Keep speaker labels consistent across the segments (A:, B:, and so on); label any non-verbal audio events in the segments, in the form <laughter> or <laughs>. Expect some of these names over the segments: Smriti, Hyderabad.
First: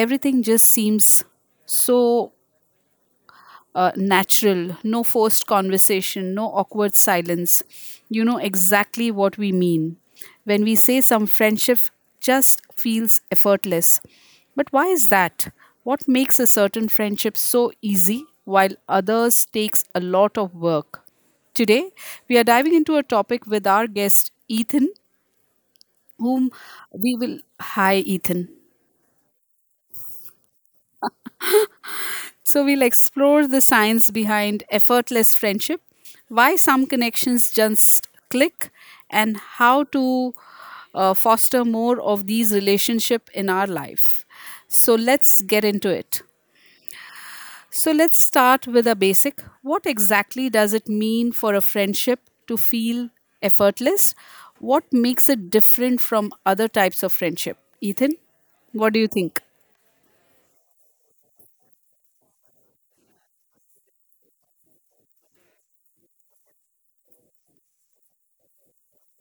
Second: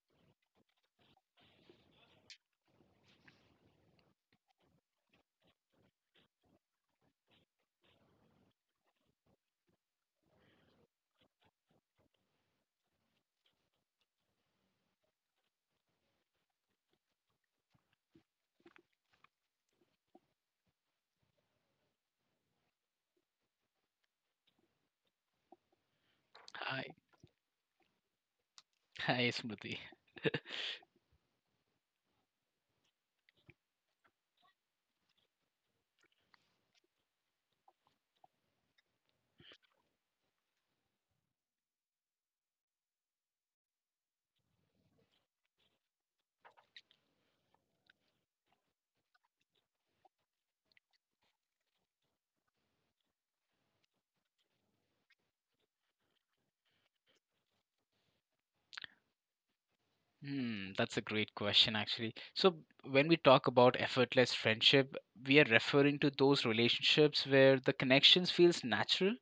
A: everything just seems so natural, no forced conversation, no awkward silence. You know exactly what we mean when we say some friendship just feels effortless. But why is that? What makes a certain friendship so easy while others takes a lot of work? Today, we are diving into a topic with our guest Ethan, whom
B: Hi,
A: we will. Hi, Ethan.
B: Smriti.
A: So we'll explore the science behind effortless friendship, why some connections just click, and how to foster more of these relationships in our life. So let's get into it. So let's start with a basic. What exactly does it mean for a friendship to feel effortless? What makes it different from other types of friendship? Ethan, what do you think?
B: That's a great question, actually. So, when we talk about effortless friendship, we are referring to those relationships where the connections feels natural,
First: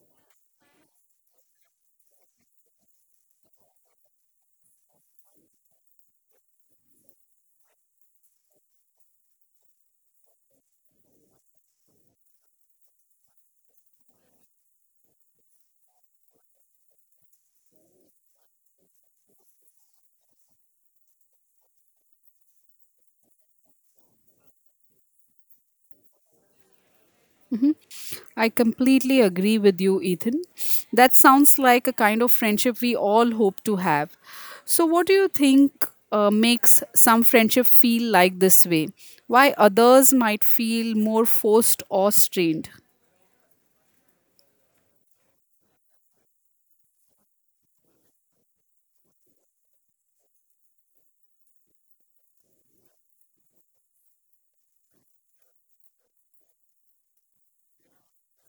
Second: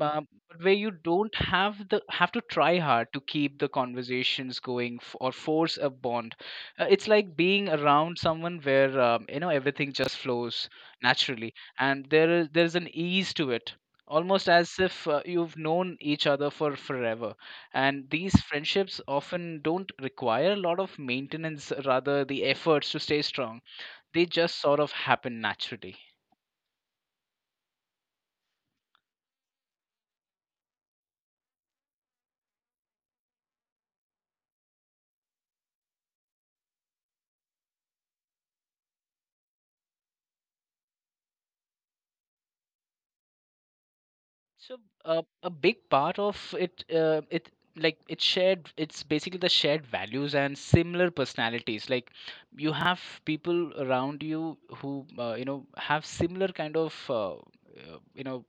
B: uh, but where you don't have to try hard to keep the conversations going or force a bond. Uh, it's like being around someone where, you know, everything just flows naturally, and there's an ease to it, almost as if you've known each other for forever. And these friendships often don't require a lot of maintenance rather the efforts to stay strong. They just sort of happen naturally.
A: I completely agree with you, Ethan. That sounds like a kind of friendship we all hope to have. So, what do you think makes some friendship feel like this way? Why others might feel more forced or strained?
B: So a big part of it, it's shared. It's basically the shared values and similar personalities. Like you have people around you who, you know, have similar kind of, you know,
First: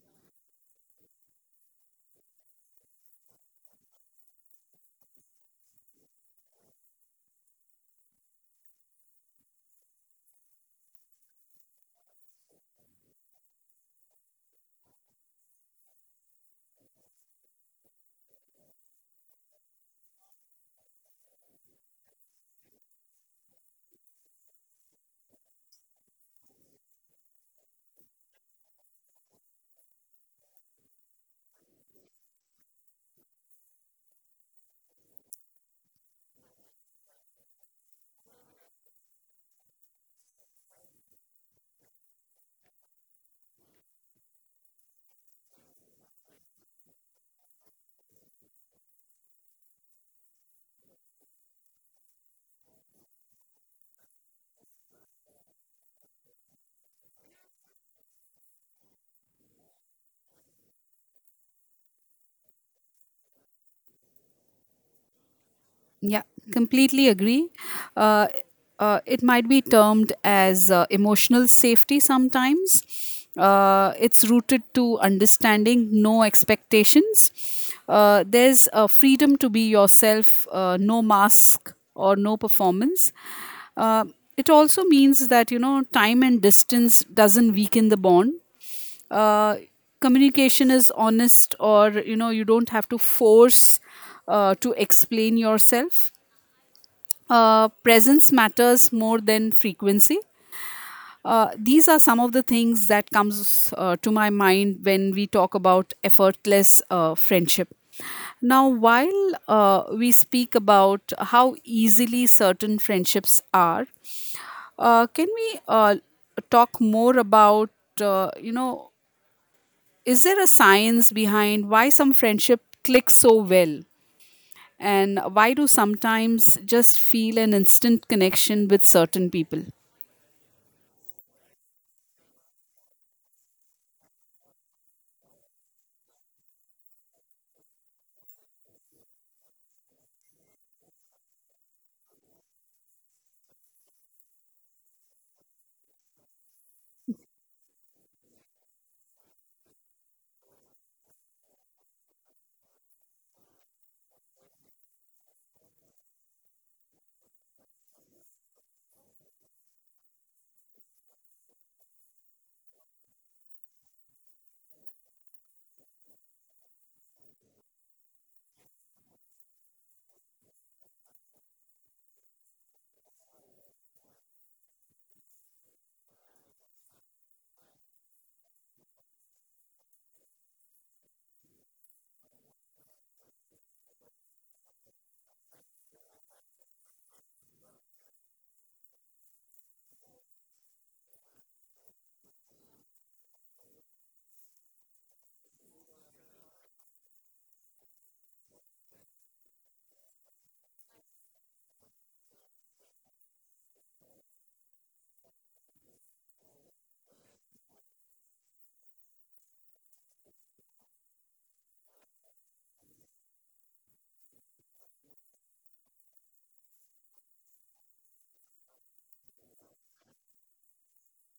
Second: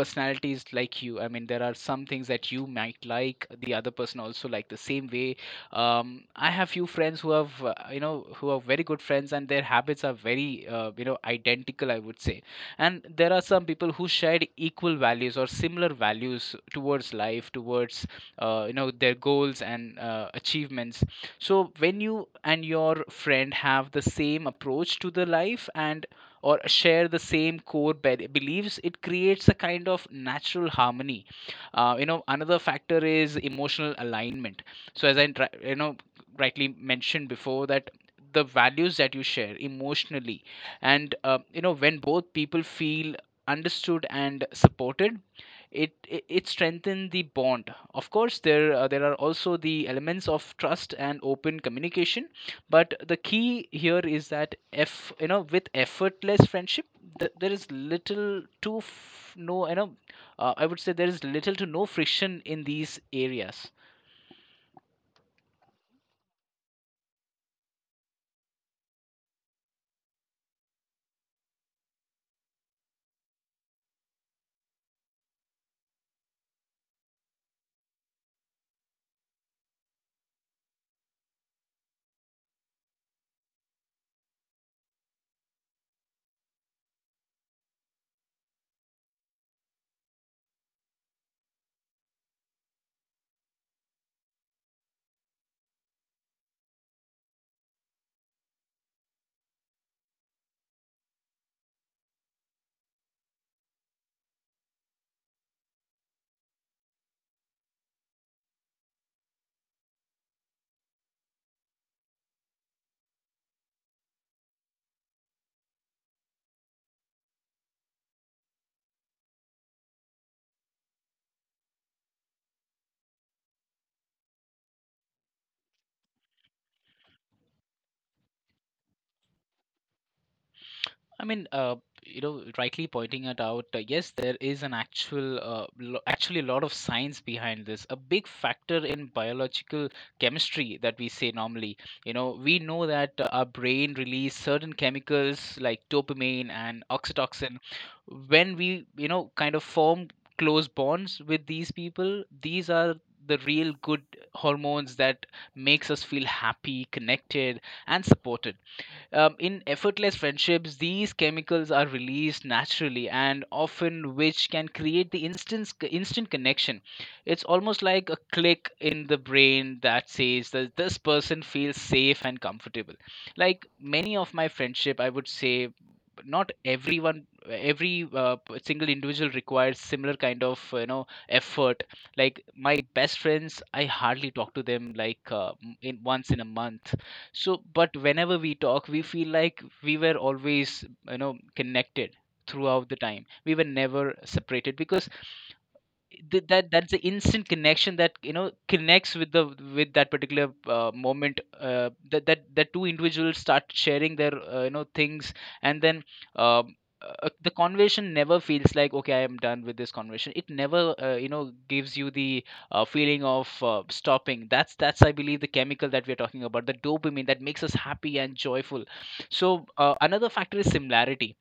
B: personalities like you. I mean, there are some things that you might like, the other person also like the same way. I have few friends who have, you know, who are very good friends, and their habits are very, you know, identical, I would say. And there are some people who shared equal values or similar values towards life, towards, you know, their goals and achievements. So when you and your friend have the same approach to the life, and or share the same core beliefs, it creates a kind of natural harmony. You know, another factor is emotional alignment. So, as I you know, rightly mentioned before, that the values that you share emotionally, and, you know, when both people feel understood and supported, it strengthens the bond. Of course, there are also the elements of trust and open communication, but the key here is that, if you know, with effortless friendship, there is little to no, you know, I would say, there is little to no friction in these areas.
A: Yeah, completely agree. Uh, it might be termed as emotional safety sometimes. It's rooted to understanding no expectations. There's a freedom to be yourself, no mask or no performance. Uh, it also means that, you know, time and distance doesn't weaken the bond. uh, Communication is honest, or, you know, you don't have to force to explain yourself. Presence matters more than frequency. These are some of the things that comes to my mind when we talk about effortless friendship. Now, while we speak about how easily certain friendships are, can we talk more about, you know, is there a science behind why some friendship clicks so well? And why do sometimes just feel an instant connection with certain people?
B: I mean, you know, rightly pointing it out. Yes, there is an actual, actually, a lot of science behind this. A big factor in biological chemistry, that we say normally. You know, we know that, our brain release certain chemicals like dopamine and oxytocin when we, you know, kind of form close bonds with these people. These are the real good hormones that makes us feel happy, connected, and supported. In effortless friendships, these chemicals are released naturally and often, which can create the instant connection. It's almost like a click in the brain that says that this person feels safe and comfortable. Like many of my friendship, I would say, not everyone, single individual requires similar kind of, you know, effort. Like my best friends, I hardly talk to them, like, in once in a month. So but whenever we talk, we feel like we were always, you know, connected throughout the time. We were never separated, because that's the instant connection that, you know, connects with the, with that particular, moment, that two individuals start sharing their, you know, things. And then, um, the conversation never feels like, okay, I am done with this conversation. It never, you know, gives you the, feeling of, stopping. That's I believe the chemical that we're talking about, the dopamine, that makes us happy and joyful. So another factor is similarity.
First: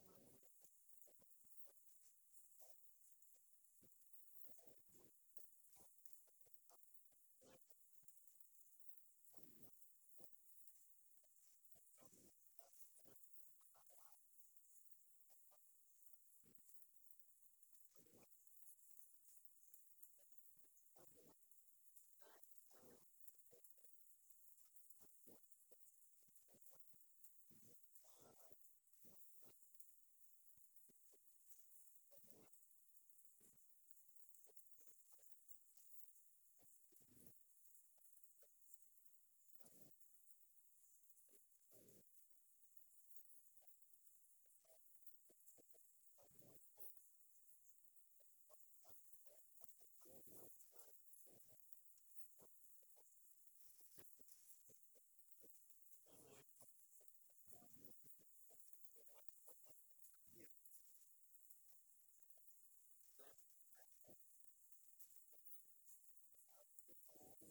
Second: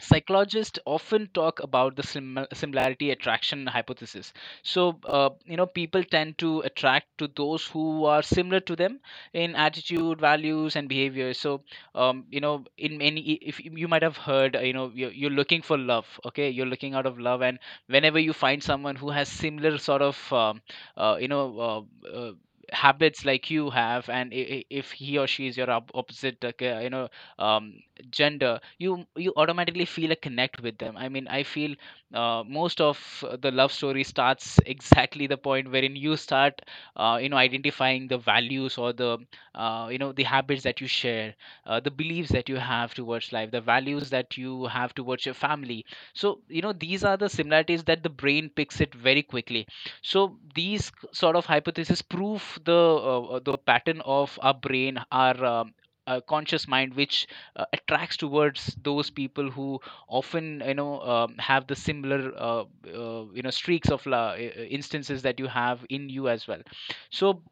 B: Psychologists often talk about the similarity attraction hypothesis. So, you know, people tend to attract to those who are similar to them in attitude, values, and behavior. So, you know, in many, if you might have heard, you know, you're looking for love, okay, you're looking out of love, and whenever you find someone who has similar sort of, you know, uh, uh, habits like you have, and if he or she is your opposite, like, you know, um, gender, you automatically feel a connect with them. I mean, I feel, most of the love story starts exactly the point wherein you start, you know, identifying the values or the, you know, the habits that you share, the beliefs that you have towards life, the values that you have towards your family. So, you know, these are the similarities that the brain picks it very quickly. So these sort of hypotheses prove the, the pattern of our brain, our, conscious mind, which, attracts towards those people who often, you know, have the similar, you know, streaks of instances that you have in you as well. So,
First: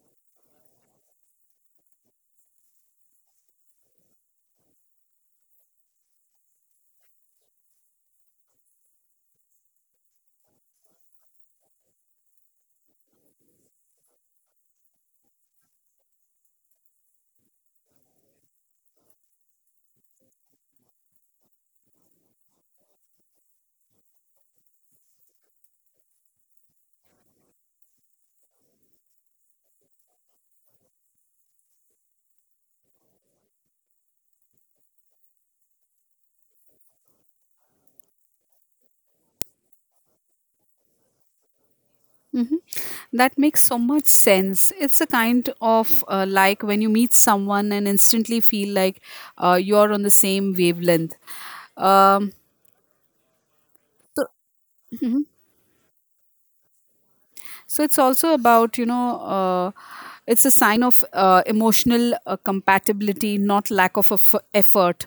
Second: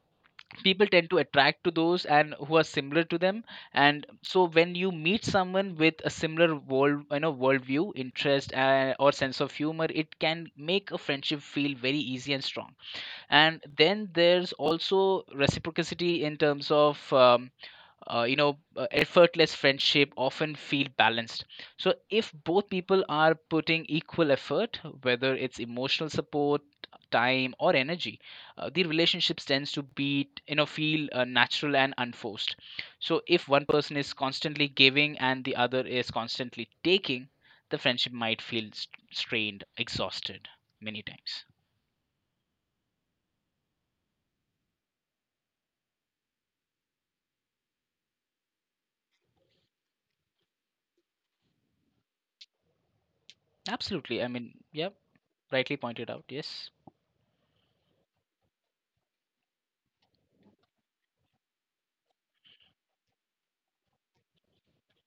B: people tend to attract to those, and who are similar to them. And so, when you meet someone with a similar world, you know, worldview, interest, or sense of humor, it can make a friendship feel very easy and strong. And then there's also reciprocity in terms of, you know, effortless friendship often feel balanced. So if both people are putting equal effort, whether it's emotional support, time, or energy, the relationships tends to be, you know, feel, natural and unforced. So if one person is constantly giving and the other is constantly taking, the friendship might feel strained, exhausted, many times.
A: Hmm. That makes so much sense. It's a kind of, like, when you meet someone and instantly feel like you're on the same wavelength. Um,
B: Absolutely, I mean, yeah, rightly pointed out, yes.
A: so it's also about, you know, it's a sign of emotional compatibility, not lack of effort.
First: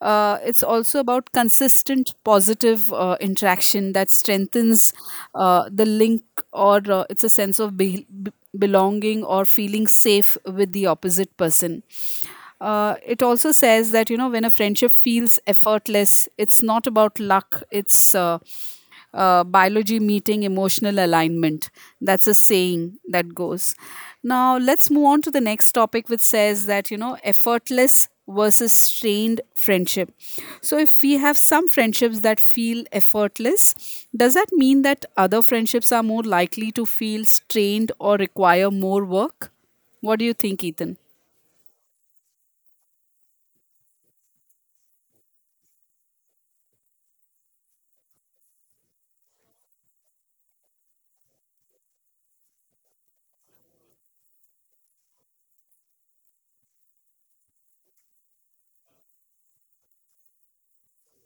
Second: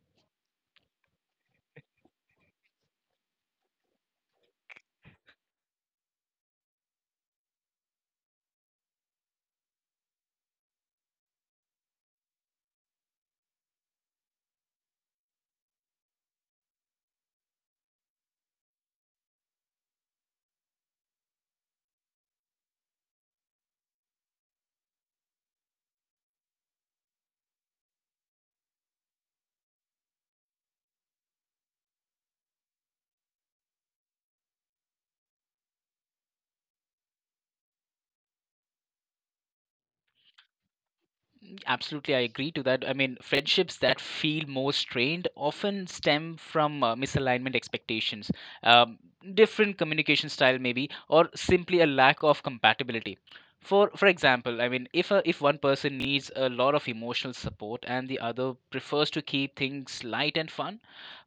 A: It's also about consistent positive interaction that strengthens the link, or it's a sense of belonging or feeling safe with the opposite person. It also says that, you know, when a friendship feels effortless it's not about luck, it's biology meeting emotional alignment. That's a saying that goes. Now, let's move on to the next topic, which says that, you know, effortless versus strained friendship. So, if we have some friendships that feel effortless, does that mean that other friendships are more likely to feel strained or require more work? What do you think, Ethan?
B: Absolutely, I agree to that. I mean, friendships that feel more strained often stem from, misalignment expectations, um, different communication style, maybe, or simply a lack of compatibility. For example, I mean, if one person needs a lot of emotional support and the other prefers to keep things light and fun,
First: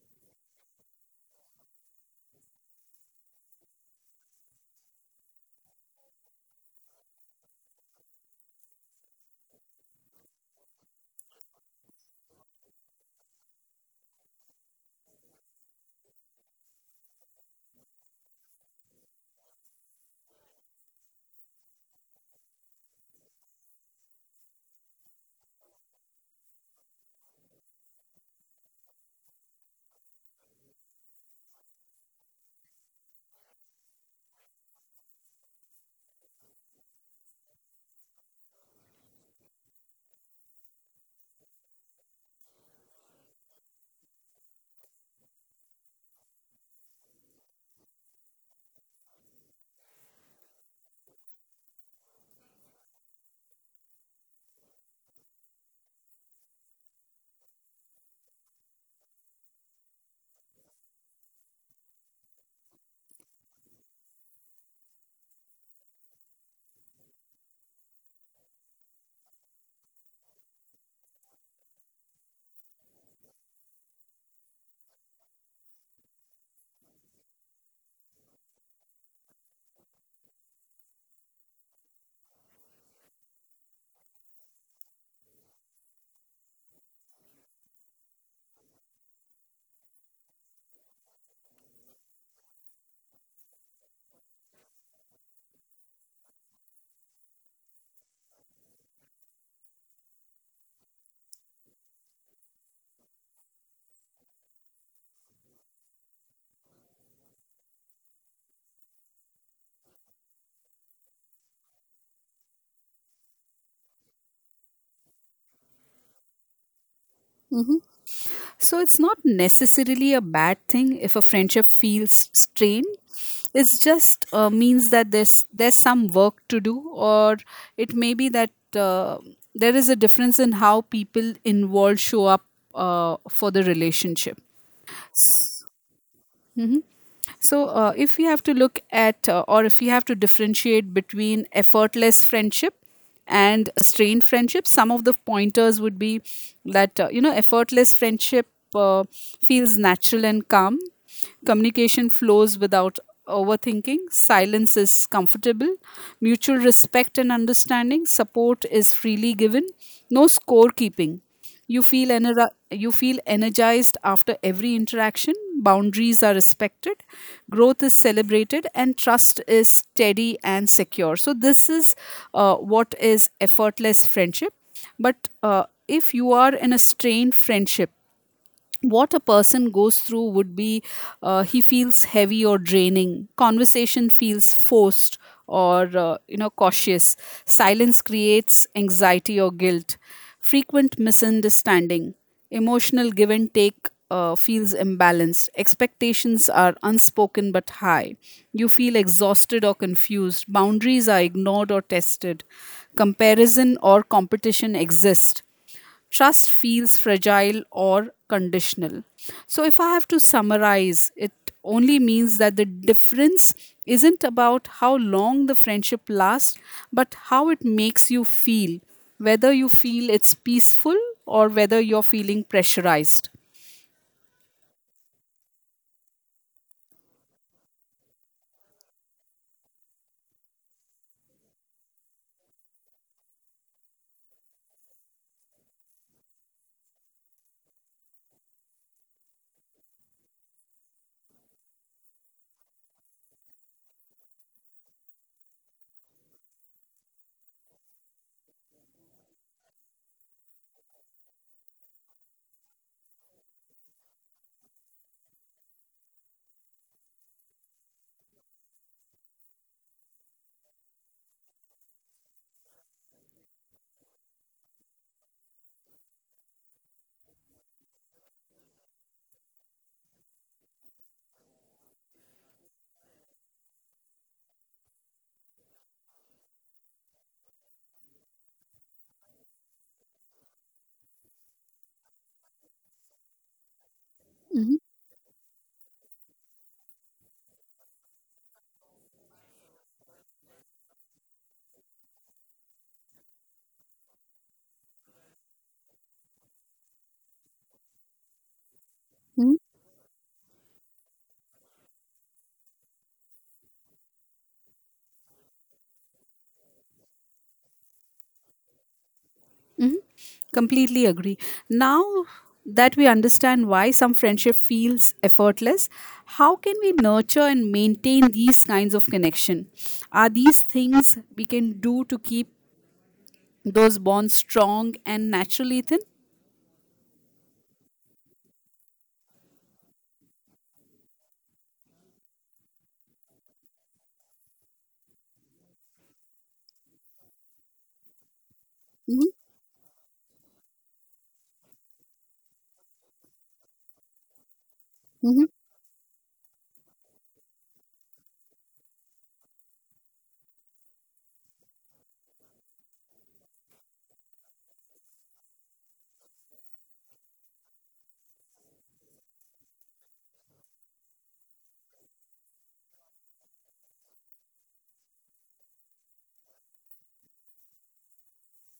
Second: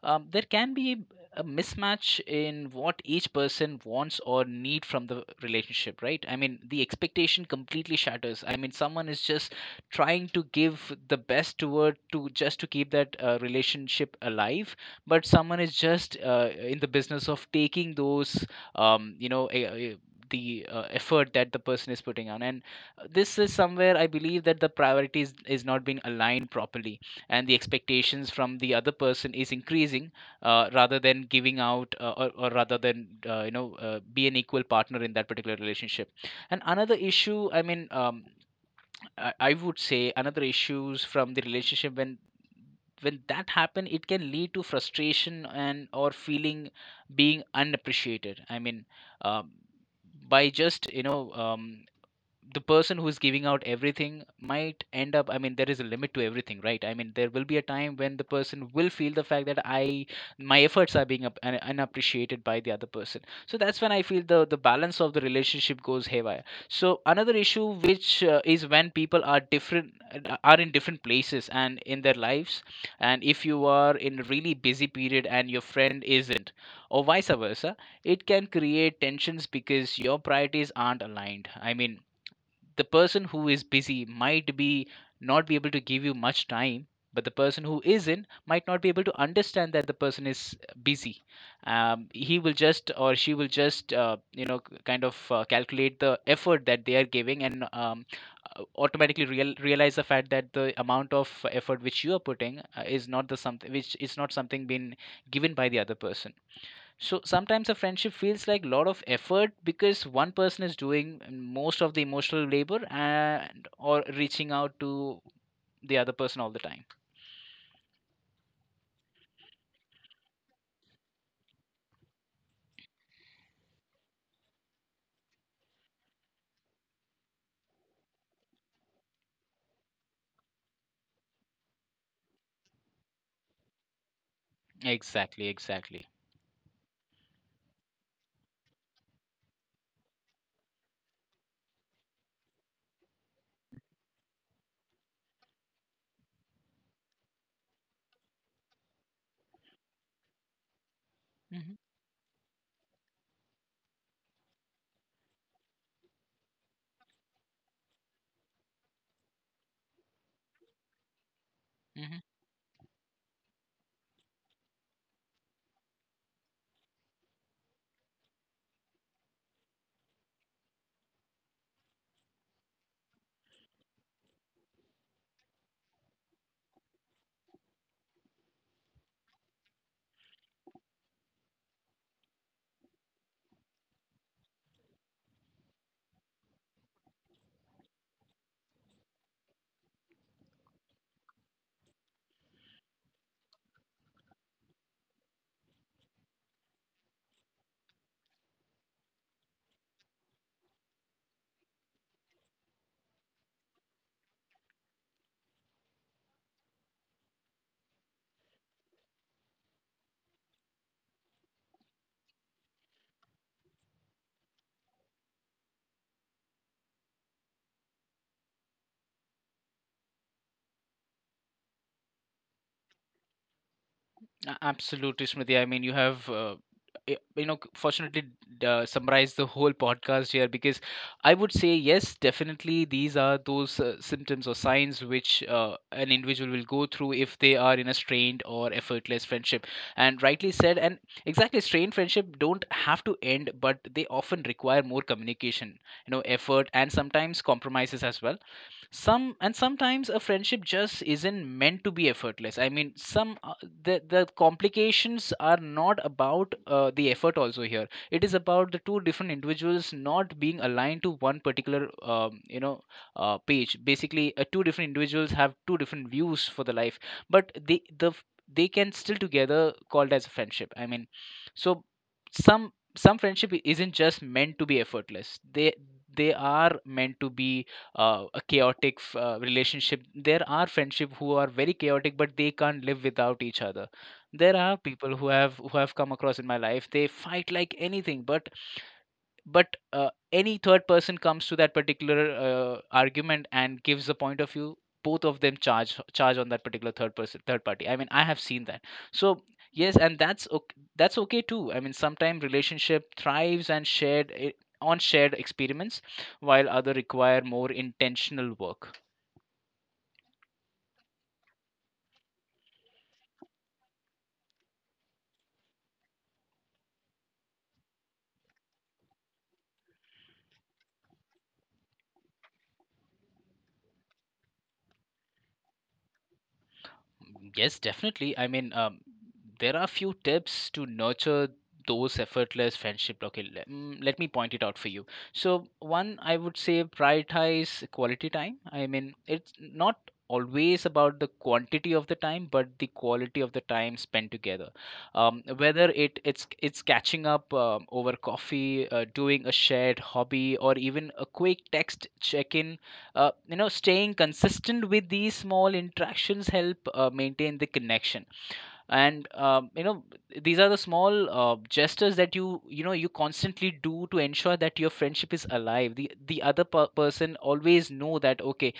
B: there can be a mismatch in what each person wants or need from the relationship, right? I mean, the expectation completely shatters. I mean, someone is just trying to give the best toward, to just to keep that, relationship alive, but someone is just, in the business of taking those, you know, the, effort that the person is putting on. And this is somewhere I believe that the priorities is not being aligned properly, and the expectations from the other person is increasing, rather than giving out, or rather than, you know, be an equal partner in that particular relationship. And another issue, I mean, I would say another issues from the relationship, when that happen, it can lead to frustration and or feeling being unappreciated. I mean, um, by just, you know, the person who's giving out everything might end up, I mean, there is a limit to everything, right? I mean, there will be a time when the person will feel the fact that I, my efforts are being unappreciated by the other person. So that's when I feel the balance of the relationship goes haywire. So another issue which, is when people are different, are in different places and in their lives. And if you are in a really busy period and your friend isn't, or vice versa, it can create tensions because your priorities aren't aligned. I mean, the person who is busy might be, not be able to give you much time, but the person who isn't might not be able to understand that the person is busy. He will just, or she will just, you know, kind of, calculate the effort that they are giving, and, automatically realize the fact that the amount of effort which you are putting, is not the something, which is not something being given by the other person. So sometimes a friendship feels like a lot of effort because one person is doing most of the emotional labor, and or reaching out to the other person all the time.
A: So it's not necessarily a bad thing if a friendship feels strained. It just means that there's some work to do, or it may be that there is a difference in how people involved show up for the relationship.
B: Exactly, exactly.
A: So, if we have to look at, or if we have to differentiate between effortless friendship and strained friendship, some of the pointers would be that, you know, effortless friendship uh, feels natural and calm,
B: Hmm.
A: communication flows without overthinking, silence is comfortable, mutual respect and understanding, support is freely given, no scorekeeping. You feel,
B: Hmm.
A: you feel energized after every interaction. Boundaries are respected, growth is celebrated, and trust is steady and secure. So, this is what is effortless friendship. But if you are in a strained friendship, what a person goes through would be, he feels heavy or draining, conversation feels forced or, you know, cautious, silence creates anxiety or guilt, frequent misunderstanding, emotional give and take feels imbalanced, expectations are unspoken but high, you feel exhausted or confused, boundaries are ignored or tested, comparison or competition exist, trust feels fragile or conditional. So, if I have to summarize, it only means that the difference isn't about how long the friendship lasts, but how it makes you feel, whether you feel it's peaceful or whether you're feeling pressurized.
B: Absolutely, Smriti. I mean, you have, you know, fortunately summarized the whole podcast here, because I would say, yes, definitely these are those, symptoms or signs which, an individual will go through if they are in a strained or effortless friendship. And rightly said, and exactly, strained friendship don't have to end, but they often require more communication, effort, and sometimes compromises as well. Some And sometimes a friendship just isn't meant to be effortless. I mean, some the complications are not about the effort. Also, here it is about the two different individuals not being aligned to one particular page. Basically, two different individuals have two different views for the life, but they can still together called as a friendship. I mean, so some friendship isn't just meant to be effortless. They are meant to be a chaotic relationship. There are friendship who are very chaotic, but they can't live without each other. There are
A: Mhm.
B: people who have come across in my life. They fight like anything, but any third person comes to that particular argument and gives a point of view. Both of them charge on that particular third party. I mean, I have seen that. So, yes, and that's okay too. I mean, sometimes relationship thrives on shared experiments, while other require more intentional work.
A: Completely agree. Now that we understand why some friendship feels effortless, how can we nurture and maintain these kinds of connection? Are these things we can do to keep those bonds strong and natural, Ethan?
B: Yes, definitely. I mean, there are a few tips to nurture those effortless friendship. Okay, let me point it out for you. So, one, I would say prioritize quality time. I mean, it's not always about the quantity of the time, but the quality of the time spent together.
A: Mm-hmm.
B: Whether it's catching up over coffee, doing a shared hobby, or even a quick text check-in. Staying consistent with these small interactions help maintain the connection. And these are the small gestures that you constantly do to ensure that your friendship is alive. The other person always know that, okay,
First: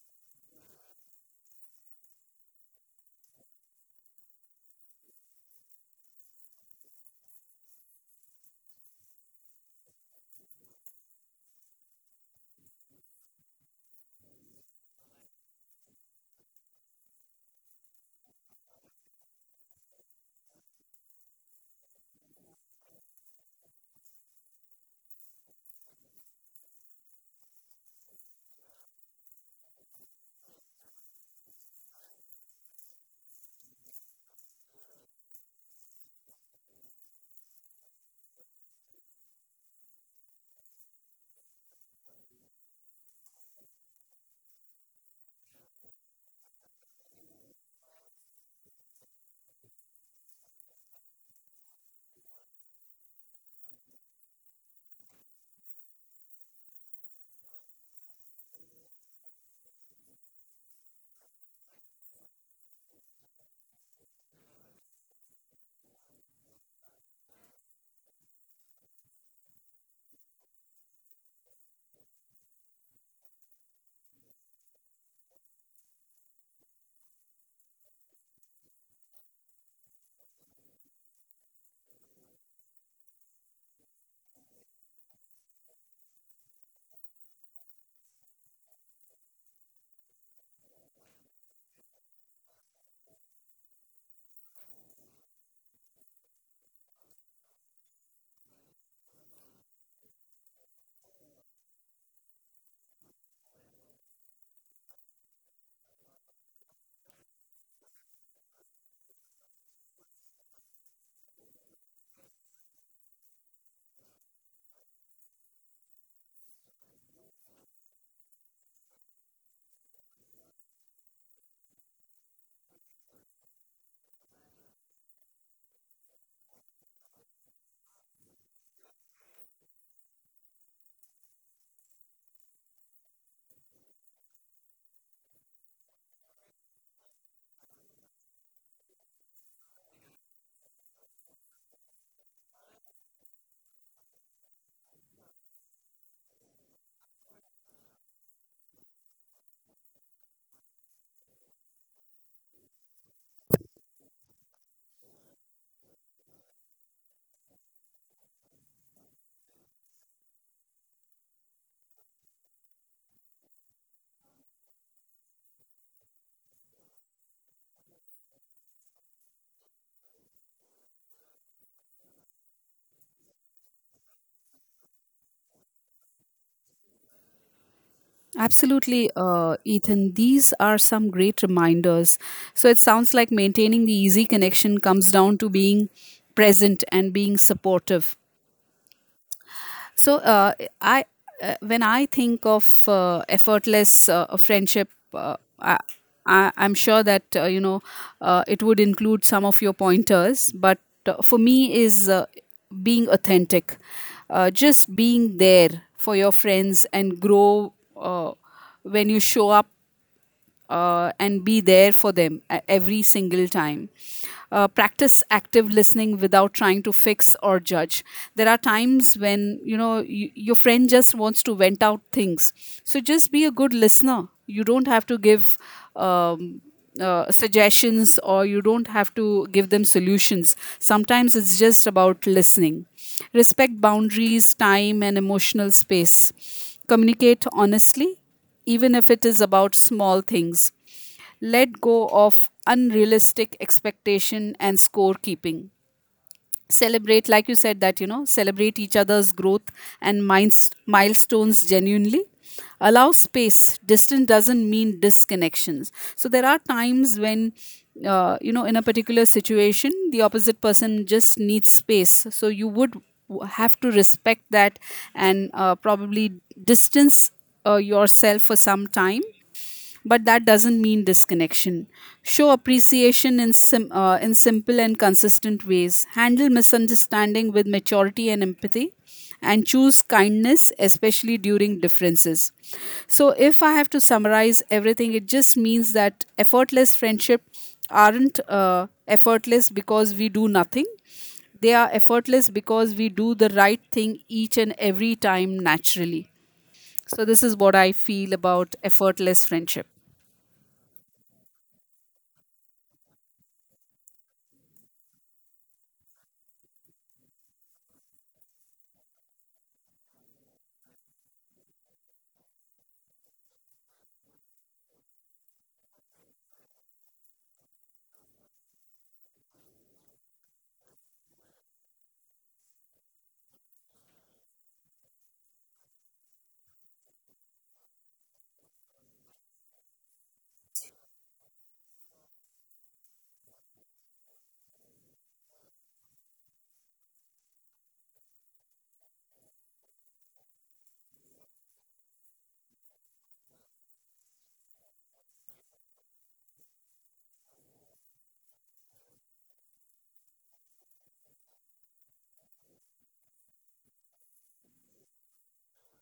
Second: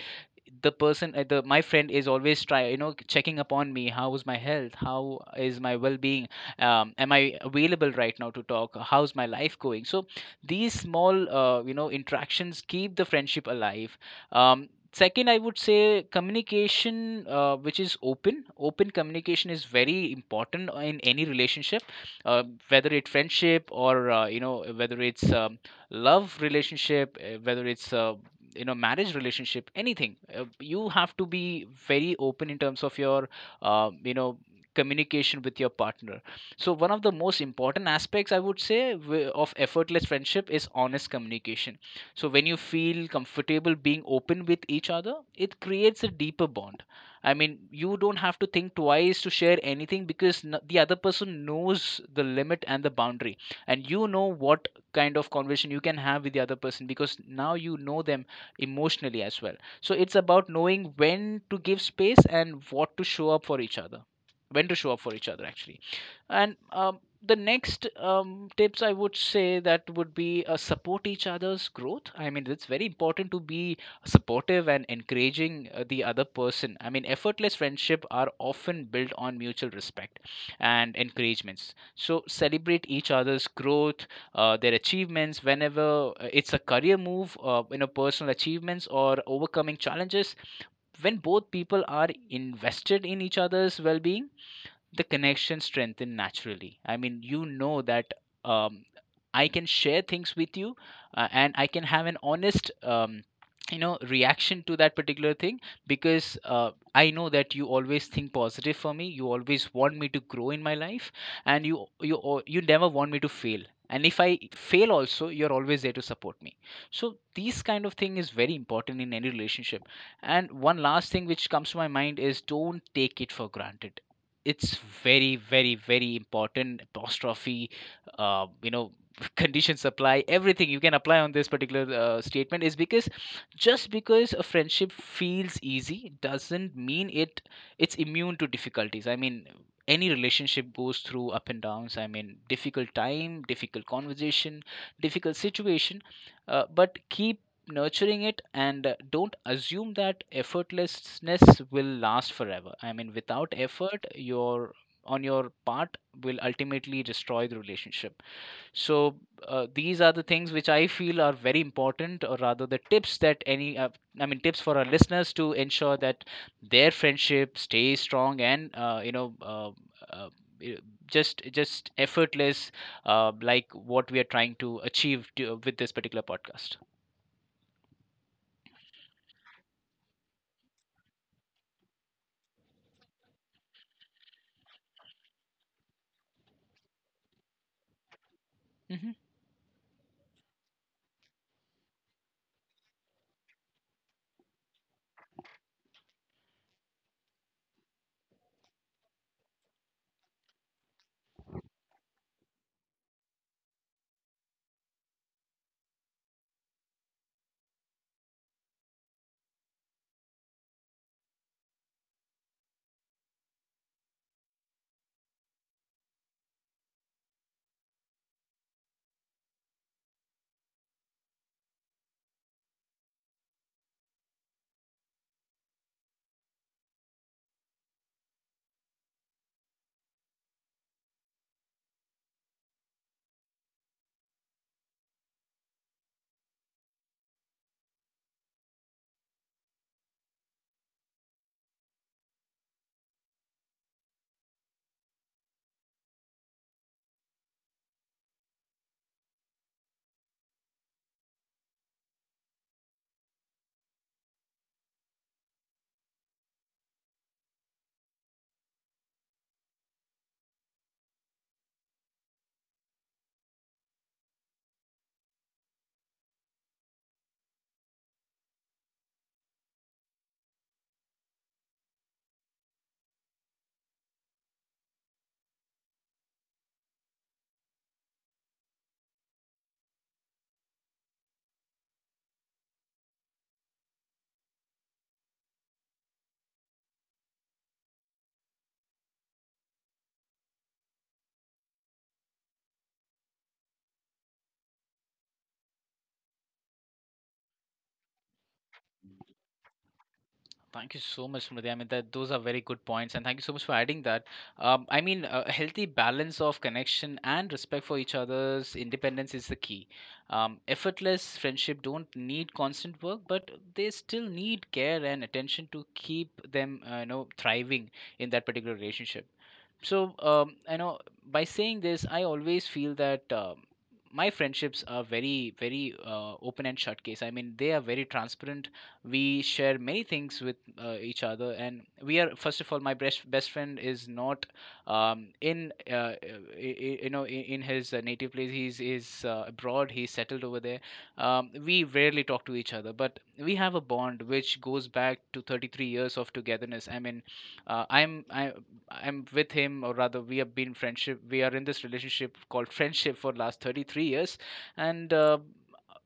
B: the my friend is always try, checking upon me. How is my health? How is my well-being? Am I available right now to talk? How's my life going? So these small interactions keep the friendship alive. Second, I would say communication, which is open communication, is very important in any relationship, uh, whether it's friendship, or whether it's love relationship, whether it's marriage relationship, anything. You have to be very open in terms of your um, you know communication with your partner. So one of the most important aspects, I would say of effortless friendship, is honest communication. So when you feel comfortable being open with each other, it creates a deeper bond. I mean, you don't have to think twice to share anything because the other person knows the limit and the boundary, and you know what kind of conversation you can have with the other person because now you know them emotionally as well. So it's about knowing when to give space and what to show up for each other. When to show up for each other, actually. And the next tips I would say that would be support each other's growth. I mean, it's very important to be supportive and encouraging the other person. I mean, effortless friendship are often built on mutual respect and encouragements, so celebrate each other's growth, their achievements, whenever it's a career move, personal achievements, or overcoming challenges. When both people are invested in each other's well-being, the connection strengthen naturally. I mean, you know that um, I can share things with you, and I can have an honest reaction to that particular thing, because I know that you always think positive for me. You always want me to grow in my life, and you never want me to fail. And if I fail also, you're always there to support me. So these kind of thing is very important in any relationship. And one last thing which comes to my mind is, don't take it for granted. It's very, very, very important apostrophe, uh, you know <laughs> condition supply everything you can apply on this particular statement is because just because a friendship feels easy, doesn't mean it's immune to difficulties. I mean, any relationship goes through up and downs. I mean, difficult time, difficult conversation, difficult situation, but keep nurturing it, and don't assume that effortlessness will last forever. I mean, without effort, your on your part will ultimately destroy the relationship. So these are the things which I feel are very important, or rather the tips that any, I mean, tips for our listeners, to ensure that their friendship stays strong and, uh, i- just effortless, like what we are trying to achieve with this particular podcast.
A: Absolutely, Ethan. These are some great reminders. So it sounds like maintaining the easy connection comes down to being present and being supportive.
B: Hmm.
A: So I when I think of effortless friendship, I'm sure that, you know, it would include some of your pointers. But for me, is being authentic, just being there for your friends and grow when you show up and be there for them every single time. Practice active listening without trying to fix or judge. There are times when, you know, your friend just wants to vent out things. So just be a good listener. You don't have to give um, suggestions, or you don't have to give them solutions. Sometimes it's just about listening. Respect boundaries, time, and emotional space. Communicate honestly, even if it is about small things. Let go of unrealistic expectation and scorekeeping, celebrate, like you said, that, you know, celebrate each other's growth and milestones genuinely, allow space, distance doesn't mean disconnections. So there are times when, you know, in a particular situation the opposite person just needs space, so you would have to respect that, and probably distance yourself for some time, but that doesn't mean disconnection. Show appreciation in, in simple and consistent ways, handle misunderstanding with maturity and empathy, and choose kindness, especially during differences. So, if I have to summarize everything, it just means that effortless friendship aren't effortless because we do nothing. They are effortless because we do the right thing each and every time naturally. So this is what I feel about effortless friendship.
B: Thank you so much, Smriti. I mean, that those are very good points, and thank you so much for adding that. I mean, a healthy balance of connection and respect for each other's independence is the key. Effortless friendship don't need constant work, but they still need care and attention to keep them, thriving in that particular relationship. So, I know by saying this, I always feel that my friendships are very, very open and shut case. I mean, they are very transparent. We share many things with each other, and we are, first of all, my best friend is not in in his native place. He's is abroad. He's settled over there. We rarely talk to each other, but we have a bond which goes back to 33 years of togetherness. I mean, uh, I'm I I'm with him, or rather, we have been friendship. We are in this relationship called <laughs> friendship for last 33 years, and uh,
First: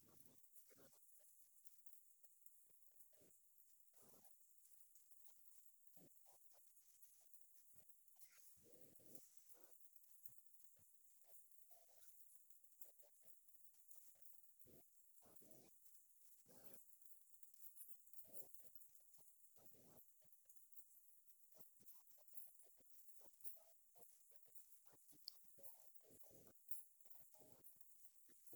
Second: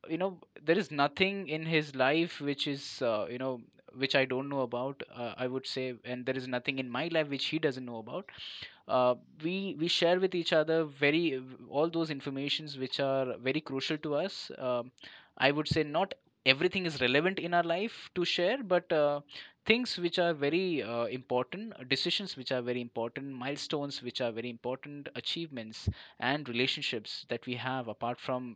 B: you know, there is nothing in his life which is which I don't know about. I would say, and there is nothing in my life which he doesn't know about. uh, we share with each other, very all those informations which are very crucial to us. I would say not everything is relevant in our life to share, but things which are very important decisions, which are very important milestones, which are very important achievements, and relationships that we have apart from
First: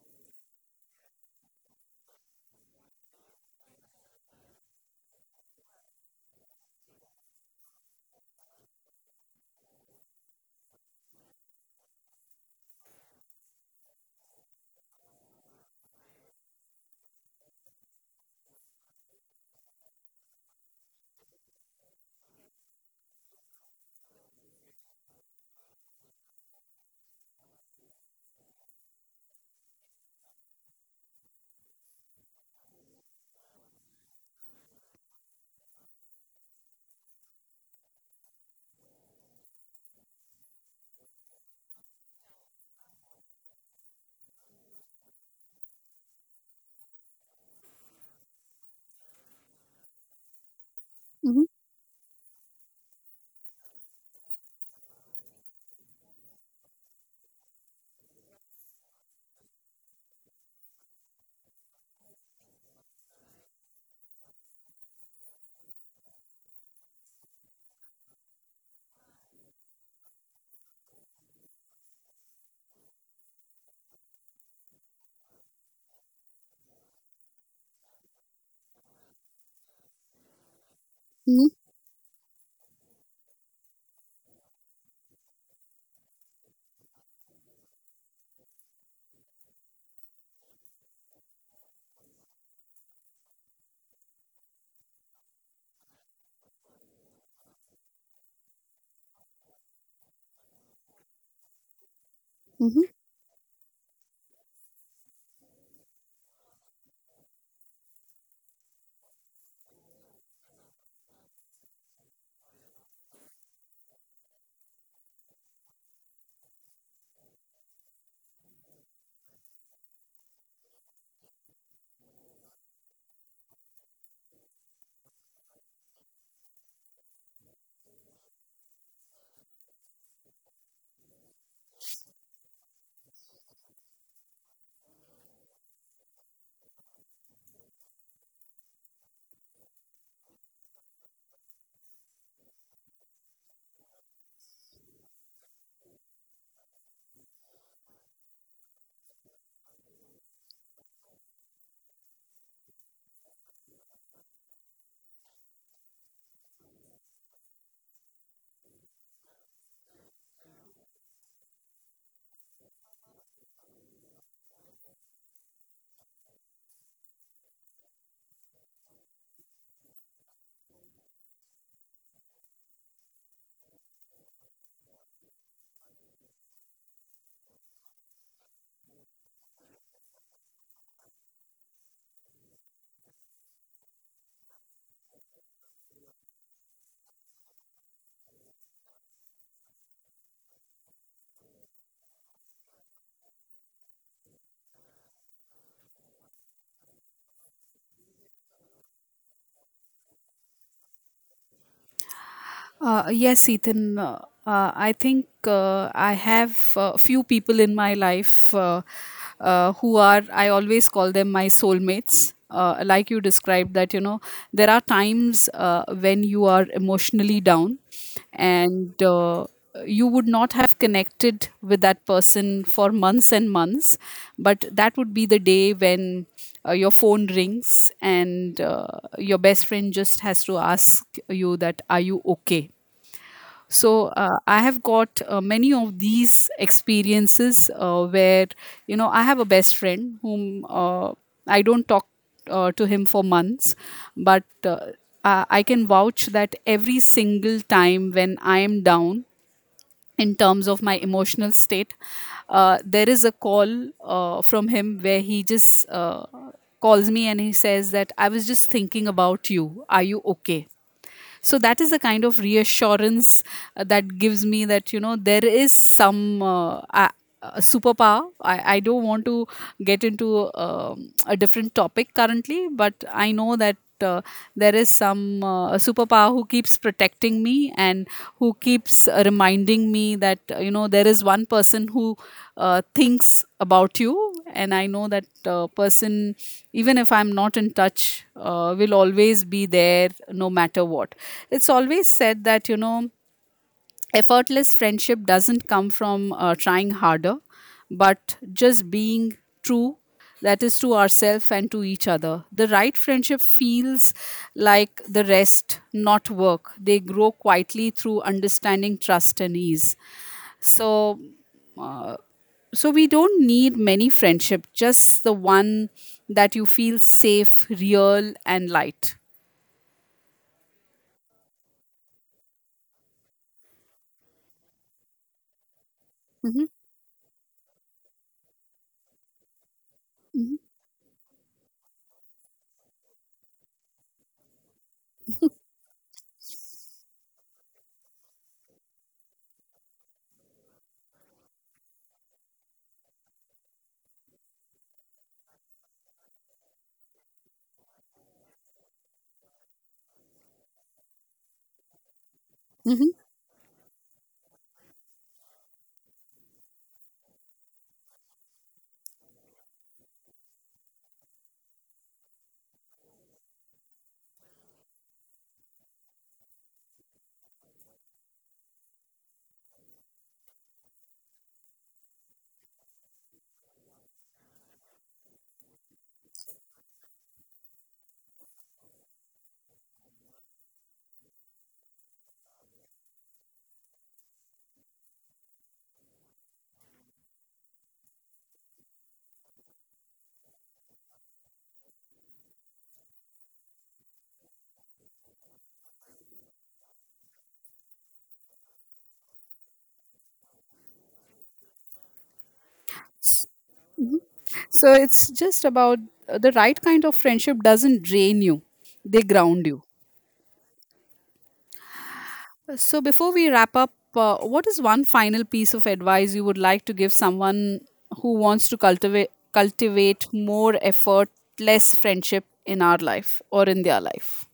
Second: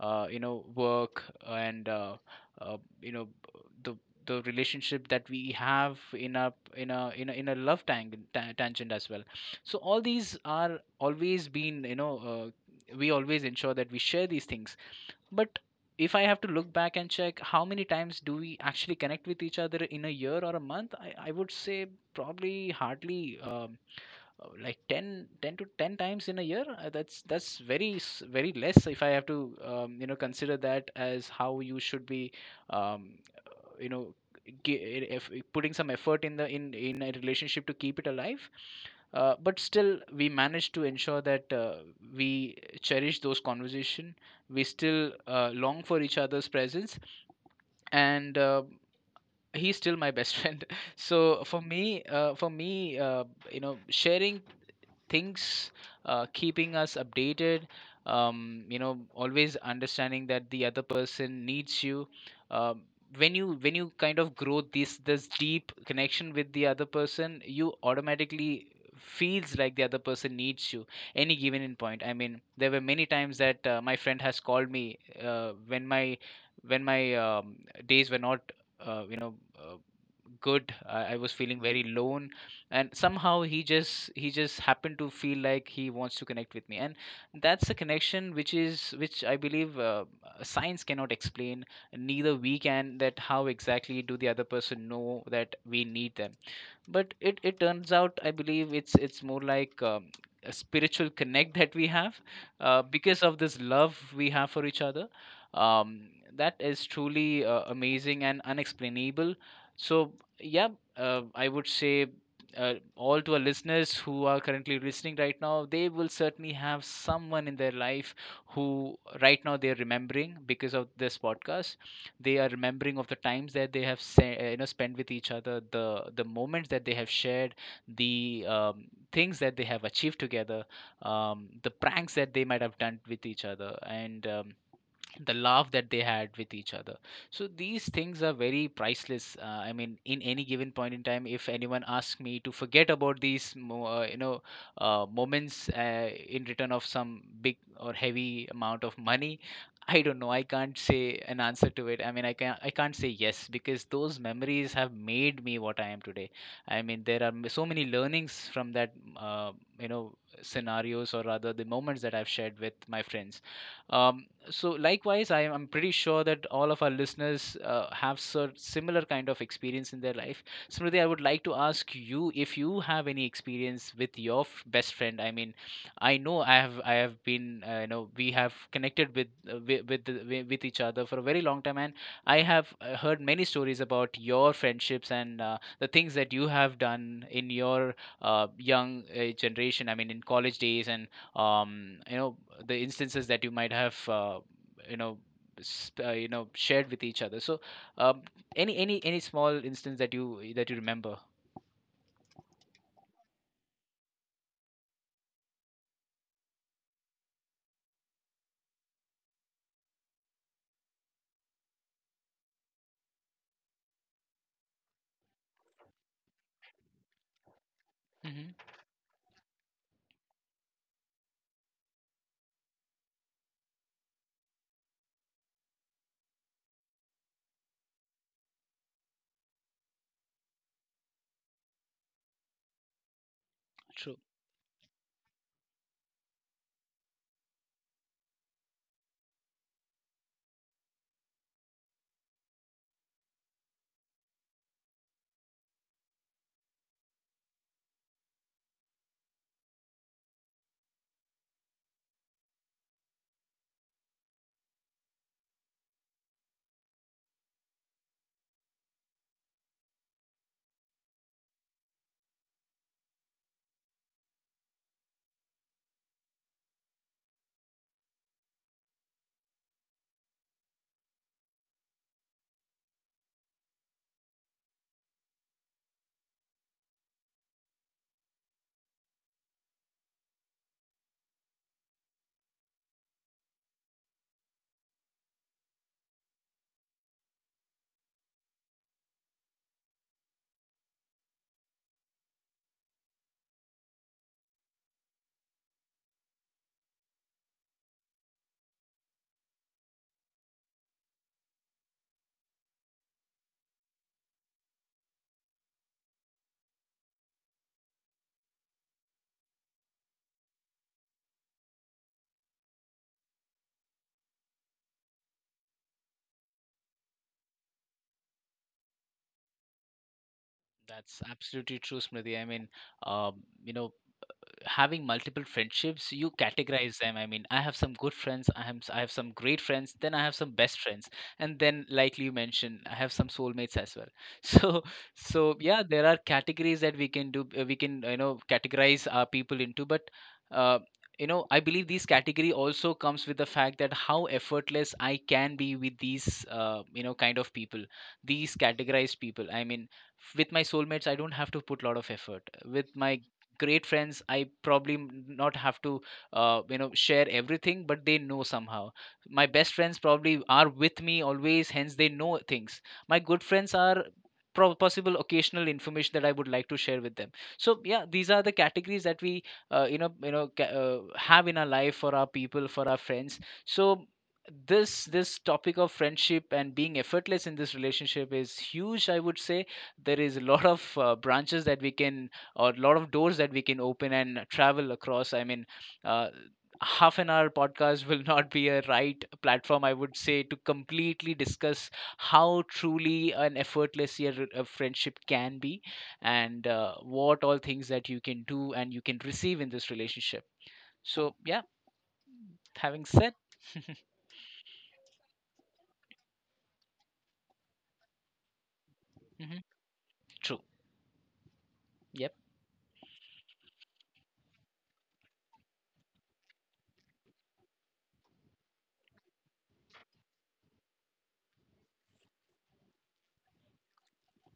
B: work, and uh, you know the the relationship that we have in a love tangent as well. So all these are always been, we always ensure that we share these things. But if I have to look back and check how many times do we actually connect with each other in a year or a month, I would say probably hardly, like 10, 10 to 10 times in a year. That's very very less, if I have to consider that as how you should be um, you know gi- if, putting some effort in the in a relationship to keep it alive. But still, we managed to ensure that we cherish those conversation. We still long for each other's presence, and he's still my best <laughs> friend. So
A: Mhm.
B: for me, you know sharing things, keeping us updated, always understanding that the other person needs you. Um, when you kind of grow this deep connection with the other person, you automatically feels like the other person needs you any given in point. I mean, there were many times that my friend has called me when my days were not uh, you know uh, good. I was feeling very lone, and somehow he just happened to feel like he wants to connect with me. And that's a connection which I believe science cannot explain, neither we can, that how exactly do the other person know that we need them. But it turns out, I believe it's more like a spiritual connect that we have, because of this love we have for each other. um, that is truly amazing and unexplainable. So, yeah, I would say, all to our listeners who are currently listening right now, they will certainly have someone in their life who right now they're remembering because of this podcast. They are remembering of the times that they have spent with each other, the moments that they have shared, the things that they have achieved together, the pranks that they might have done with each other, and the love that they had with each other. So these things are very priceless. I mean, in any given point in time, if anyone asks me to forget about these moments, in return of some big or heavy amount of money, I don't know. I can't say an answer to it. I mean, I can't say yes, because those memories have made me what I am today. I mean, there are so many learnings from that, you know, scenarios, or rather the moments that I've shared with my friends. So likewise, I am pretty sure that all of our listeners have similar kind of experience in their life. Smriti, I would like to ask you if you have any experience with your best friend. I mean, I know I have been we have connected with with each other for a very long time, and I have heard many stories about your friendships and the things that you have done in your young generation, I mean in college days, and um, you know the instances that you might have you know shared with each other. So, um, any small instance that you remember?
A: Yes, Ethan. I think I have a few people in my life, who are, I always call them my soulmates. Like you described, that, you know, there are times when you are emotionally down,
B: Hmm.
A: and you would not have connected with that person for months and months, but that would be the day when your phone rings and your best friend just has to ask you that are you okay. So
B: True.
A: I have got many of these experiences where, you know, I have a best friend whom, I don't talk to him for months, but I can vouch that every single time when I am down in terms of my emotional state, there is a call from him where he just calls me and he says that I was just thinking about you, are you okay. So that is the kind of reassurance that gives me that, you know, there is some a superpower. I don't want to get into, a different topic currently, but I know that there is some superpower who keeps protecting me and who keeps reminding me that, you know, there is one person who thinks about you, and I know that person, even if I'm not in touch, will always be there no matter what. It's always said that, you know, effortless friendship doesn't come from trying harder, but just being true, that is, to ourselves and to each other. The right friendship feels like the rest, not work. They grow quietly through understanding, trust and ease. So, uh, so we don't need many friendship, just the one that you feel safe, real, and light.
B: That's absolutely true, Smriti. I mean, um, you know having multiple friendships, you
A: Mhm,
B: categorize them. I mean, I have some good friends, I have some great friends, then I have some
A: mhm,
B: best friends, and then like you mentioned, I have some soulmates as well <laughs> so, so yeah, there are categories that we can do, we can, categorize our people into. But uh, I believe these category also comes with the fact that how effortless I can be with these kind of people, these categorized people. I mean, with my soulmates, I don't have to put a lot of effort. With my
A: mhm.
B: great friends, I not have to share everything, but they know somehow. My best friends probably are with me always, hence they know things. My good friends are possible occasional information that I would like to share with them. So yeah, these are the categories that we uh, you know you know ca- uh, have in our life, for our people, for our friends. So, this topic of friendship and being effortless in this relationship is huge, I would say. There is a lot of branches that we can, or a lot of doors that we can open and travel across. I mean, uh, half an hour podcast <laughs> will not be a right platform, I would say, to completely discuss how truly an effortless year of friendship can be, and what all things that you can do and you can receive in this relationship. So, yeah, having said, <laughs>
A: So it's just about, the right kind of friendship doesn't drain you; they
B: Mhm.
A: ground you.
B: True. Yep.
A: So before we wrap up, what is one final piece of advice you would like to give someone who wants to cultivate more effortless friendship in our life or in their life?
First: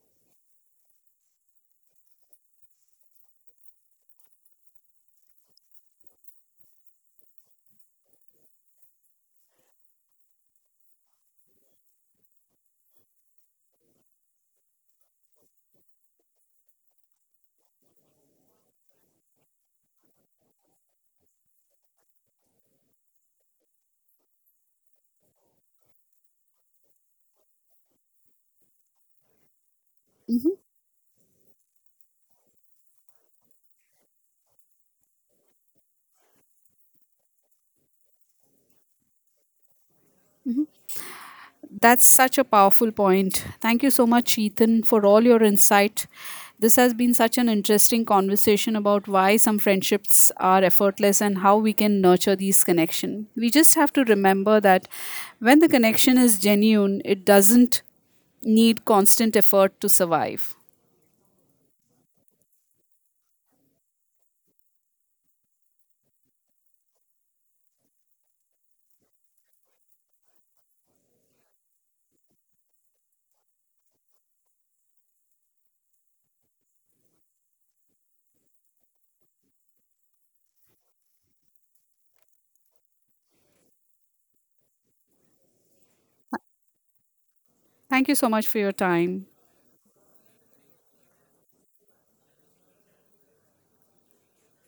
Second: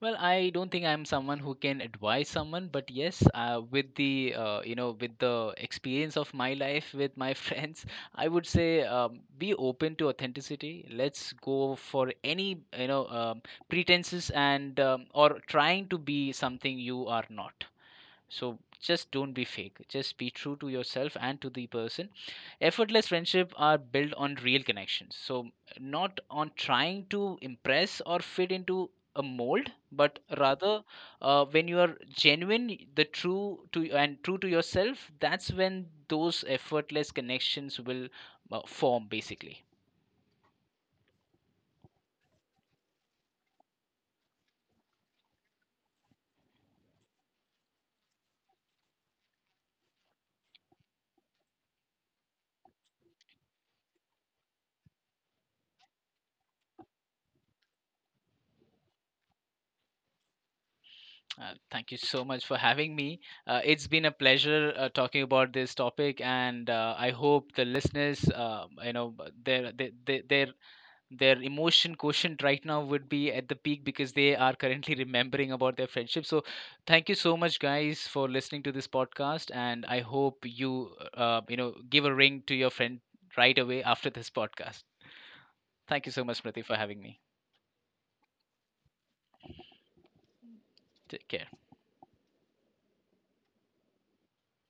B: Well, I don't think I'm someone who can advise someone, but yes, with the with the experience of my life with my <laughs> friends, I would say, be open to authenticity. Let's go for any, pretenses and or trying to be something you are not. So just don't be fake. Just be true to yourself and to the person. Effortless friendship are built on real connections, so not on trying to impress or fit into a mold, but rather when you are genuine, the true to, and true to yourself, that's when those effortless connections will form basically.
A: That's such a powerful point. Thank you so much, Ethan, for all your insight. This has been such an interesting conversation about why some friendships are effortless and how we can nurture these connections. We just have to remember that when the connection is genuine, it doesn't need constant effort to survive.
B: Uh, thank you so much for having me. It's been a pleasure talking about this topic, and I hope the listeners their their emotion quotient right now would be at the peak because they are currently <laughs> remembering about their friendship. So, thank you so much, guys, for listening to this podcast, and I hope you, give a ring to your friend right away after this podcast. Thank you so much, Smriti, for having me.
A: Thank you so much for your time.
B: Take care.